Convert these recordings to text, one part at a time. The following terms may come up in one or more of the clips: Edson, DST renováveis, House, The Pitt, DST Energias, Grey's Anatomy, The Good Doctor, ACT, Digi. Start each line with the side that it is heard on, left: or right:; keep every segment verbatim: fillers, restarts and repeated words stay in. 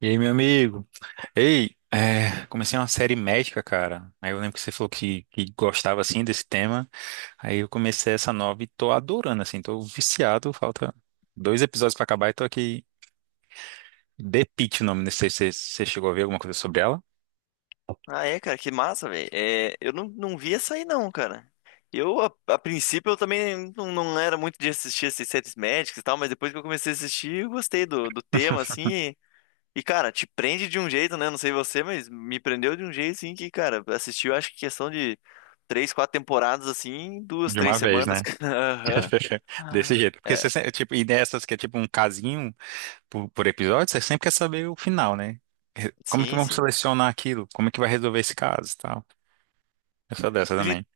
right: E aí, meu amigo? Ei, é, comecei uma série médica, cara. Aí eu lembro que você falou que, que gostava, assim, desse tema. Aí eu comecei essa nova e tô adorando, assim. Tô viciado, falta dois episódios pra acabar e tô aqui. The Pitt, o nome. Não sei se você você chegou a ver alguma coisa sobre ela.
left: Ah, é, cara, que massa, velho. É, eu não, não vi essa aí, não, cara. Eu, a, a princípio, eu também não, não era muito de assistir esses séries médicas e tal, mas depois que eu comecei a assistir, eu gostei do, do tema, assim. E, e, cara, te prende de um jeito, né? Não sei você, mas me prendeu de um jeito, assim, que, cara, assistiu, acho que questão de três, quatro temporadas, assim, em duas,
right: De
left: três
right: uma vez,
left: semanas,
right: né?
left: cara. Aham.
right: Desse
left: Ah,
right: jeito. Porque
left: é,
right: você, sempre- tipo, e dessas que é tipo um casinho por, por episódio, você sempre quer saber o final, né? Como é que
left: sim,
right: vamos
left: sim.
right: selecionar aquilo? Como é que vai resolver esse caso e tal? Eu sou dessa
left: Pois
right: também.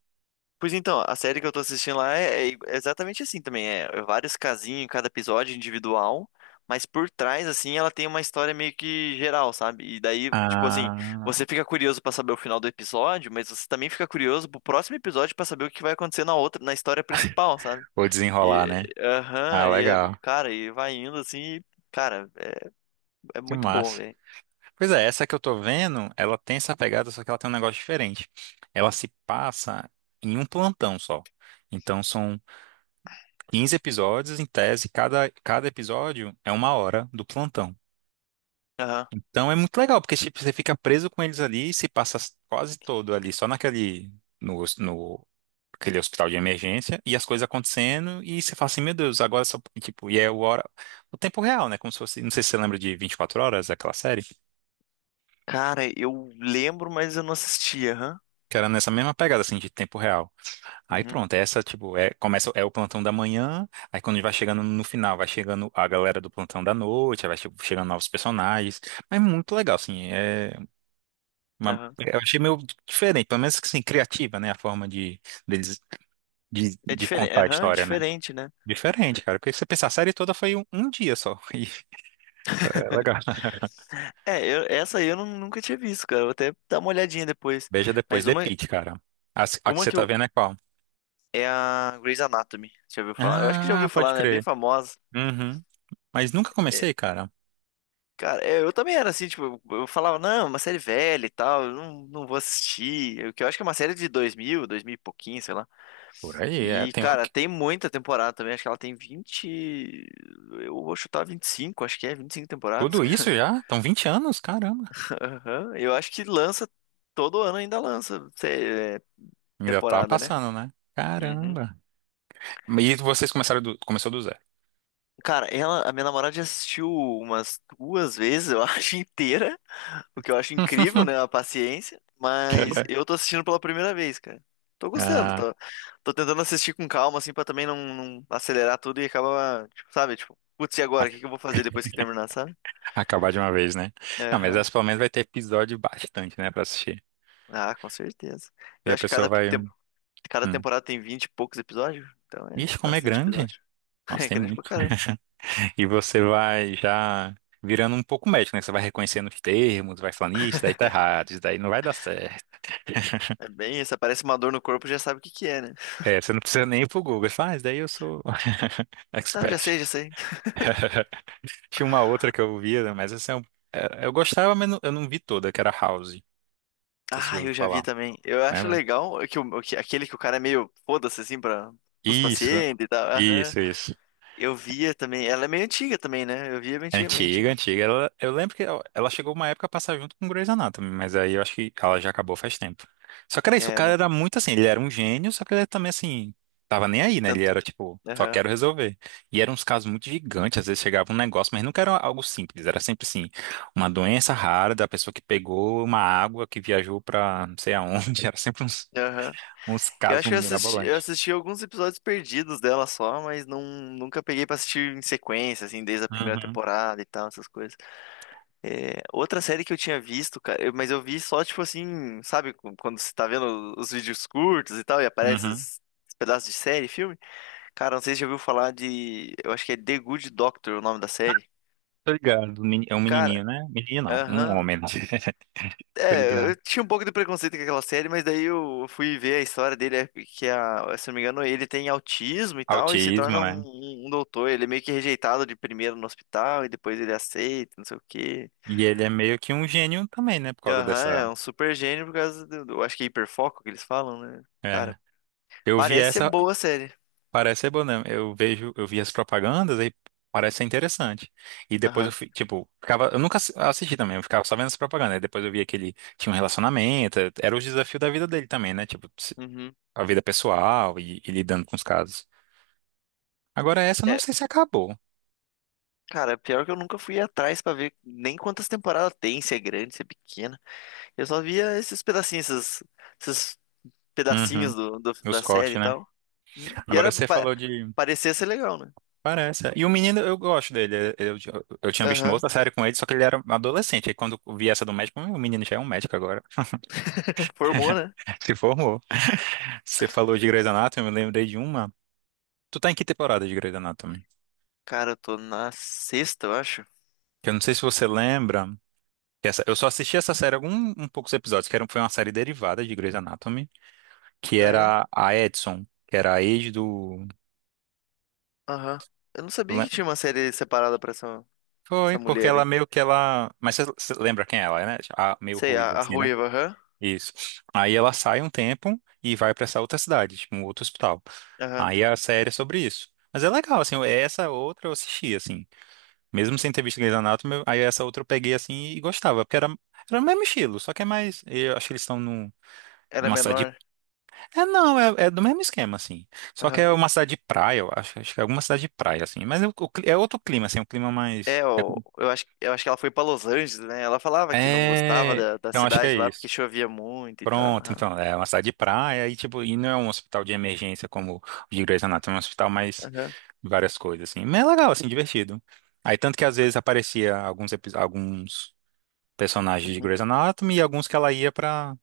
left: Pois então, a série que eu tô assistindo lá é, é i- é exatamente assim também. É vários casinhos em cada episódio individual, mas por trás, assim, ela tem uma história meio que geral, sabe? E daí, tipo assim,
right: Ah,
left: você fica curioso pra saber o final do episódio, mas você também fica curioso pro próximo episódio pra saber o que vai acontecer na outra, na história principal, sabe?
right: vou desenrolar,
left: E,
right: né? Ah,
left: aham, e é,
right: legal.
left: cara, e vai indo assim, e, cara, é, é
right: Que
left: muito bom,
right: massa.
left: velho.
right: Pois é, essa que eu tô vendo, ela tem essa pegada, só que ela tem um negócio diferente. Ela se passa em um plantão só. Então são quinze episódios, em tese, cada, cada episódio é uma hora do plantão.
left: Aham.
right: Então é muito legal, porque tipo, você fica preso com eles ali e se passa quase todo ali, só naquele, no, no, aquele hospital de emergência, e as coisas acontecendo, e você fala assim, meu Deus, agora só, tipo, e é o hora, o tempo real, né? Como se fosse, não sei se você lembra de vinte e quatro horas, aquela série.
left: Cara, eu lembro, mas eu não assisti, aham.
right: Que era nessa mesma pegada, assim, de tempo real. Aí
left: Uhum,
right: pronto, é essa, tipo, é, começa, é o plantão da manhã, aí quando vai chegando no final, vai chegando a galera do plantão da noite, aí vai che- chegando novos personagens. Mas é muito legal, assim, é uma-
left: aham.
right: eu achei meio diferente, pelo menos, assim, criativa, né, a forma de, deles, de,
left: É
right: de
left: diferente,
right: contar a
left: aham,
right: história, né?
left: diferente, né?
right: Diferente, cara, porque se você pensar, a série toda foi um, um dia só. E é legal.
left: É, eu- essa aí eu nu- nunca tinha visto, cara. Vou até dar uma olhadinha depois.
right: Beija depois,
left: Mas
right: The
left: uma,
right: Pitt, cara. A, a que
left: uma
right: você
left: que
right: tá
left: eu.
right: vendo é qual?
left: É a Grey's Anatomy. Já ouviu falar? Eu acho que já
right: Ah,
left: ouviu
right: pode
left: falar, né? É bem
right: crer.
left: famosa.
right: Uhum. Mas nunca
left: É,
right: comecei, cara.
left: cara, é, eu também era assim, tipo, eu eu falava, não, é uma série velha e tal, eu não, não vou assistir. Eu, que eu acho que é uma série de dois mil, dois mil e pouquinho, sei lá.
right: Por aí, é.
left: E,
right: Tem o-
left: cara,
right: que-
left: tem muita temporada também. Acho que ela tem vinte, eu vou chutar vinte e cinco. Acho que é vinte e cinco temporadas,
right: tudo
left: cara.
right: isso já? Estão vinte anos? Caramba.
left: Aham. Eu acho que lança. Todo ano ainda lança, é,
right: Ainda tá
left: temporada, né?
right: passando, né?
left: Uhum.
right: Caramba. E vocês começaram do, começou do zero.
left: Cara, ela, a minha namorada já assistiu umas duas vezes, eu acho, inteira, o que eu acho incrível, né, a paciência, mas eu tô assistindo pela primeira vez, cara. Tô gostando,
right: Ah,
left: tô, tô tentando assistir com calma, assim, pra também não, não acelerar tudo e acabar, tipo, sabe, tipo, putz, e agora, o que que eu
right: a-
left: vou fazer depois que terminar, sabe?
right: acabar de uma vez, né? Não, mas
left: Aham.
right: essa pelo menos vai ter episódio bastante, né, pra assistir.
left: Ah, com certeza.
right: E
left: Eu
right: a
left: acho que
right: pessoa
left: cada,
right: vai.
left: tem- cada
right: Hum.
left: temporada tem vinte e poucos episódios, então é
right: Ixi, como é
left: bastante
right: grande.
left: episódio.
right: Nossa,
left: É
right: tem
left: grande pra
right: muito.
left: caramba.
right: E você vai já virando um pouco médico, né? Você vai reconhecendo os termos, vai falando, isso daí tá errado, isso daí não vai dar certo.
left: É bem isso, aparece uma dor no corpo, já sabe o que que é, né?
right: É, você não precisa nem ir pro Google. Você fala, ah, isso daí eu sou
left: Não, já
right: expert.
left: sei, já sei.
right: Tinha uma outra que eu via, né, mas essa é um- é, eu gostava, mas não- eu não vi toda, que era House. Não sei se você já
left: Ah, eu
right: ouviu
left: já
right: falar,
left: vi também. Eu acho
right: lembra?
left: legal que, o, que aquele que o cara é meio foda-se assim para os
right: Isso,
left: pacientes e tal. Aham.
right: isso, isso.
left: Eu via também. Ela é meio antiga também, né? Eu via antigamente,
right: Antiga,
left: né?
right: antiga. Ela, eu lembro que ela, ela chegou uma época a passar junto com Grey's Anatomy, mas aí eu acho que ela já acabou faz tempo. Só que era isso, o
left: É, eu
right: cara
left: não
right: era muito assim, ele era um gênio, só que ele era também assim, tava nem aí, né? Ele
left: tanto.
right: era tipo, só
left: Aham.
right: quero resolver. E eram uns casos muito gigantes, às vezes chegava um negócio, mas nunca era algo simples, era sempre assim, uma doença rara da pessoa que pegou uma água que viajou pra não sei aonde, era sempre uns,
left: Aham.
right: uns
left: Eu
right: casos
left: acho que eu assisti, eu
right: mirabolantes.
left: assisti alguns episódios perdidos dela só, mas não, nunca peguei pra assistir em sequência, assim, desde a primeira
right: Uhum,
left: temporada e tal, essas coisas. É, outra série que eu tinha visto, cara, eu- mas eu vi só, tipo assim, sabe, quando você tá vendo os vídeos curtos e tal, e aparece
right: uhum.
left: esses esses pedaços de série, filme? Cara, não sei se você já ouviu falar de. Eu acho que é The Good Doctor o nome da
right: Ah,
left: série.
right: tô ligado. Meni- É um
left: Cara,
right: menininho, né? Menino não, um
left: aham.
right: homem. Tô
left: É,
right: ligado.
left: eu tinha um pouco de preconceito com aquela série, mas daí eu fui ver a história dele, é que a, se eu não me engano, ele tem autismo e tal, e se
right: Autismo,
left: torna um,
right: né?
left: um- um doutor. Ele é meio que rejeitado de primeiro no hospital, e depois ele aceita, não sei o quê.
right: E ele é meio que um gênio também, né? Por causa
left: Aham,
right: dessa.
left: é um super gênio por causa do, do- eu acho que é hiperfoco que eles falam, né?
right: É.
left: Cara,
right: Eu vi
left: parece ser
right: essa,
left: boa a série.
right: parece ser bom, né? Eu vejo, eu vi as propagandas aí parece ser interessante. E depois eu
left: Aham.
right: fui, tipo, ficava, eu nunca assi- assisti também, eu ficava só vendo as propagandas. Aí depois eu via que ele tinha um relacionamento, era o desafio da vida dele também, né? Tipo, se-
left: Uhum.
right: a vida pessoal e, e lidando com os casos. Agora essa eu não sei se acabou.
left: Cara, pior que eu nunca fui atrás pra ver nem quantas temporadas tem, se é grande, se é pequena. Eu só via esses pedacinhos, esses, esses
right: Uhum.
left: pedacinhos do, do-
right: Os
left: da série e
right: cortes, né?
left: tal. Hum. E
right: Agora
left: era
right: você
left: pa-
right: falou de
left: parecia ser legal, né?
right: parece. É. E o menino, eu gosto dele. Eu, eu, eu tinha visto uma
left: Aham.
right: outra série com ele, só que ele era adolescente. Aí quando eu vi essa do médico, hum, o menino já é um médico agora.
left: Formou, né?
right: Se formou. Você falou de Grey's Anatomy, eu me lembrei de uma. Tu tá em que temporada de Grey's Anatomy?
left: Cara, eu tô na sexta, eu acho.
right: Que eu não sei se você lembra. Que essa, eu só assisti essa série algum um poucos episódios, que era, um, foi uma série derivada de Grey's Anatomy, que
left: Ah, é?
right: era a Edson, que era a ex do.
left: Aham. Eu não
right: do
left: sabia que
right: Lan-
left: tinha uma série separada pra essa, essa
right: Foi, porque
left: mulher,
right: ela
left: hein?
right: meio que ela. Mas você você lembra quem ela é, né? A, meio
left: Sei, a,
right: ruiva,
left: a
right: assim, né?
left: ruiva, aham.
right: Isso. Aí ela sai um tempo e vai pra essa outra cidade, tipo, um outro hospital.
left: Aham.
right: Aí a série é sobre isso. Mas é legal, assim, é essa outra eu assisti, assim. Mesmo sem ter visto Grey's Anatomy, eu- aí essa outra eu peguei, assim, e gostava, porque era, era o mesmo estilo, só que é mais. Eu acho que eles estão num-
left: Ela é
right: numa cidade.
left: menor.
right: É, não, é, é do mesmo esquema, assim. Só que
left: Aham.
right: é uma cidade de praia, eu acho, acho que é alguma cidade de praia, assim. Mas é, o- o cli- é outro clima, assim, um clima
left: É,
right: mais.
left: eu, eu acho, eu acho que ela foi pra Los Angeles, né? Ela falava que não gostava
right: É. É,
left: da, da
right: eu acho que é
left: cidade lá porque
right: isso.
left: chovia muito e tal.
right: Pronto,
left: Aham,
right: então, é uma cidade de praia e, tipo, e não é um hospital de emergência como o de Grey's Anatomy, é um hospital mais
left: aham,
right: várias coisas, assim. Mas é legal, assim, divertido. Aí, tanto que às vezes aparecia alguns, epi- alguns personagens de
left: uhum,
right: Grey's Anatomy e alguns que ela ia pra...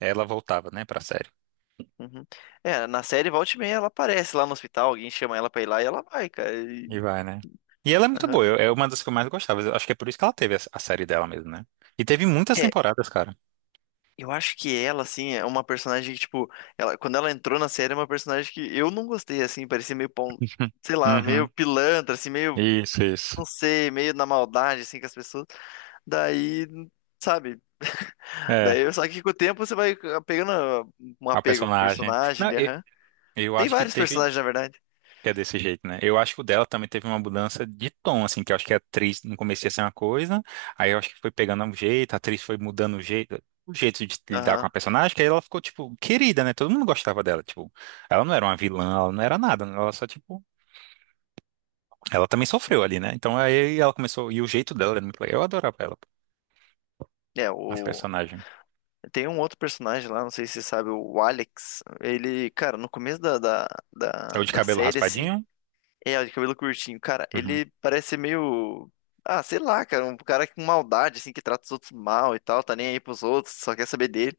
right: Ela voltava, né, pra série.
left: uhum. É, na série volta e meia ela aparece lá no hospital, alguém chama ela pra ir lá e ela vai, cara.
right: E
left: E-
right: vai, né? E ela é muito boa,
left: aham.
right: eu- é uma das que eu mais gostava. Eu acho que é por isso que ela teve a a série dela mesmo, né? E teve muitas
left: É,
right: temporadas, cara.
left: eu acho que ela, assim, é uma personagem que, tipo, ela, quando ela entrou na série, é uma personagem que eu não gostei, assim, parecia meio, pão, sei lá, meio
right: Uhum.
left: pilantra, assim, meio,
right: Isso, isso.
left: não sei, meio na maldade, assim, com as pessoas. Daí, sabe?
right: É,
left: Daí, só que com o tempo você vai ah, pegando ah, um
right: a
left: apego com o
right: personagem.
left: personagem,
right: Não,
left: né?
right: eu,
left: Aham.
right: eu
left: Tem
right: acho que
left: vários
right: teve.
left: personagens, na verdade.
right: Que é desse jeito, né? Eu acho que o dela também teve uma mudança de tom, assim, que eu acho que a atriz no começo ia ser uma coisa, aí eu acho que foi pegando um jeito, a atriz foi mudando o jeito, o jeito de lidar com a
left: Aham.
right: personagem, que aí ela ficou, tipo, querida, né? Todo mundo gostava dela, tipo, ela não era uma vilã, ela não era nada, né? Ela só, tipo, ela também sofreu ali, né? Então aí ela começou, e o jeito dela era muito legal, eu adorava ela,
left: É,
right: a
left: o...
right: personagem.
left: Tem um outro personagem lá, não sei se você sabe, o Alex. Ele, cara, no começo da, da,
right: É
left: da,
right: o de
left: da
right: cabelo
left: série, assim,
right: raspadinho?
left: é, o de cabelo curtinho. Cara,
right: Uhum.
left: ele parece ser meio. Ah, sei lá, cara. Um cara com maldade, assim, que trata os outros mal e tal, tá nem aí pros outros, só quer saber dele.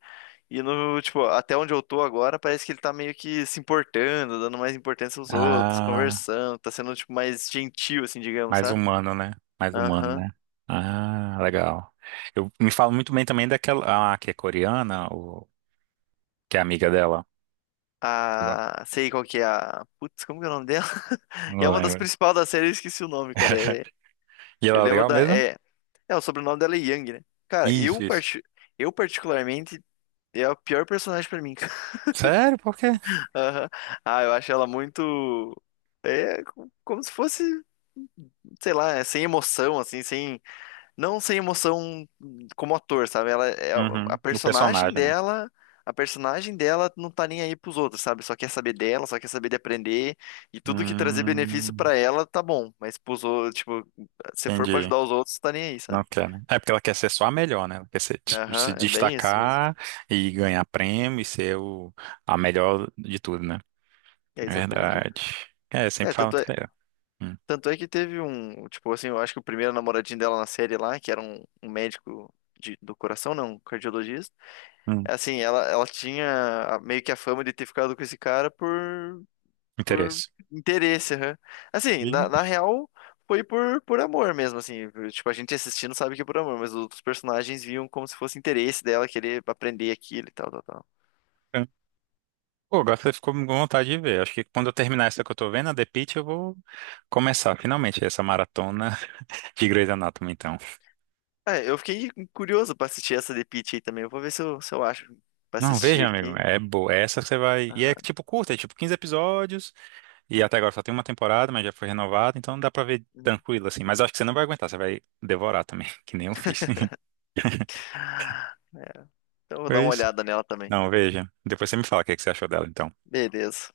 left: E no, tipo, até onde eu tô agora, parece que ele tá meio que se importando, dando mais importância aos outros,
right: Ah.
left: conversando, tá sendo, tipo, mais gentil, assim, digamos,
right: Mais
left: sabe?
right: humano, né? Mais humano,
left: Aham.
right: né? Ah, legal. Eu me falo muito bem também daquela, ah, que é coreana, o que é amiga dela. Sei lá.
left: A. Sei qual que é a. Putz, como que é o nome dela? E é
right: Não
left: uma das
right: lembro.
left: principais da série, eu esqueci o nome, cara. É...
right: E ela
left: Eu
right: é
left: lembro
right: legal
left: da.
right: mesmo?
left: É... é, o sobrenome dela é Young, né? Cara,
right: Isso,
left: eu,
right: isso.
left: parti... eu particularmente. E é o pior personagem pra mim, cara.
right: Sério? Por quê?
left: Aham. Ah, eu acho ela muito. É co- como se fosse, sei lá, é sem emoção, assim, sem. Não sem emoção como ator, sabe? Ela é a
right: Uhum. O
left: personagem
right: personagem, né?
left: dela. A personagem dela não tá nem aí pros outros, sabe? Só quer saber dela, só quer saber de aprender. E tudo que trazer benefício
right: Hum,
left: pra ela, tá bom. Mas pros outros, tipo, se for pra
right: entendi.
left: ajudar os outros, tá nem aí,
right: Não
left: sabe?
right: quer, né? É porque ela quer ser só a melhor, né? Ela quer ser, tipo, se
left: Aham, é bem isso mesmo.
right: destacar e ganhar prêmio e ser o, a melhor de tudo, né?
left: É exatamente isso.
right: Verdade. É, eu
left: É,
right: sempre falo
left: tanto
right: que é. Hum,
left: Tanto é que teve um, tipo assim, eu acho que o primeiro namoradinho dela na série lá, que era um, um médico de- do coração, não, um cardiologista.
right: hum,
left: É assim, ela, ela tinha a- meio que a fama de ter ficado com esse cara por, por
right: interesse.
left: interesse, aham. Assim, na, na
right: Ih.
left: real, foi por, por amor mesmo, assim. Tipo, a gente assistindo sabe que é por amor, mas os outros personagens viam como se fosse interesse dela querer aprender aquilo e tal, tal, tal.
right: Pô, agora você ficou com vontade de ver. Acho que quando eu terminar essa que eu tô vendo, a The Pitt, eu vou começar finalmente essa maratona de Grey's Anatomy, então.
left: É, eu fiquei curioso pra assistir essa de Peach aí também. Eu vou ver se eu, se eu acho pra
right: Não,
left: assistir
right: veja, amigo,
left: aqui.
right: é boa. Essa você vai. E é
left: Aham.
right: tipo curta, é tipo quinze episódios. E até agora só tem uma temporada, mas já foi renovada, então dá pra ver tranquilo, assim. Mas eu acho que você não vai aguentar, você vai devorar também, que nem eu fiz.
left: Uhum. Eu vou dar
right: Foi
left: uma
right: isso.
left: olhada nela também.
right: Não, veja. Depois você me fala o que que você achou dela, então.
left: Beleza.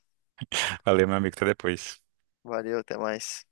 right: Valeu, meu amigo, até depois.
left: Valeu, até mais.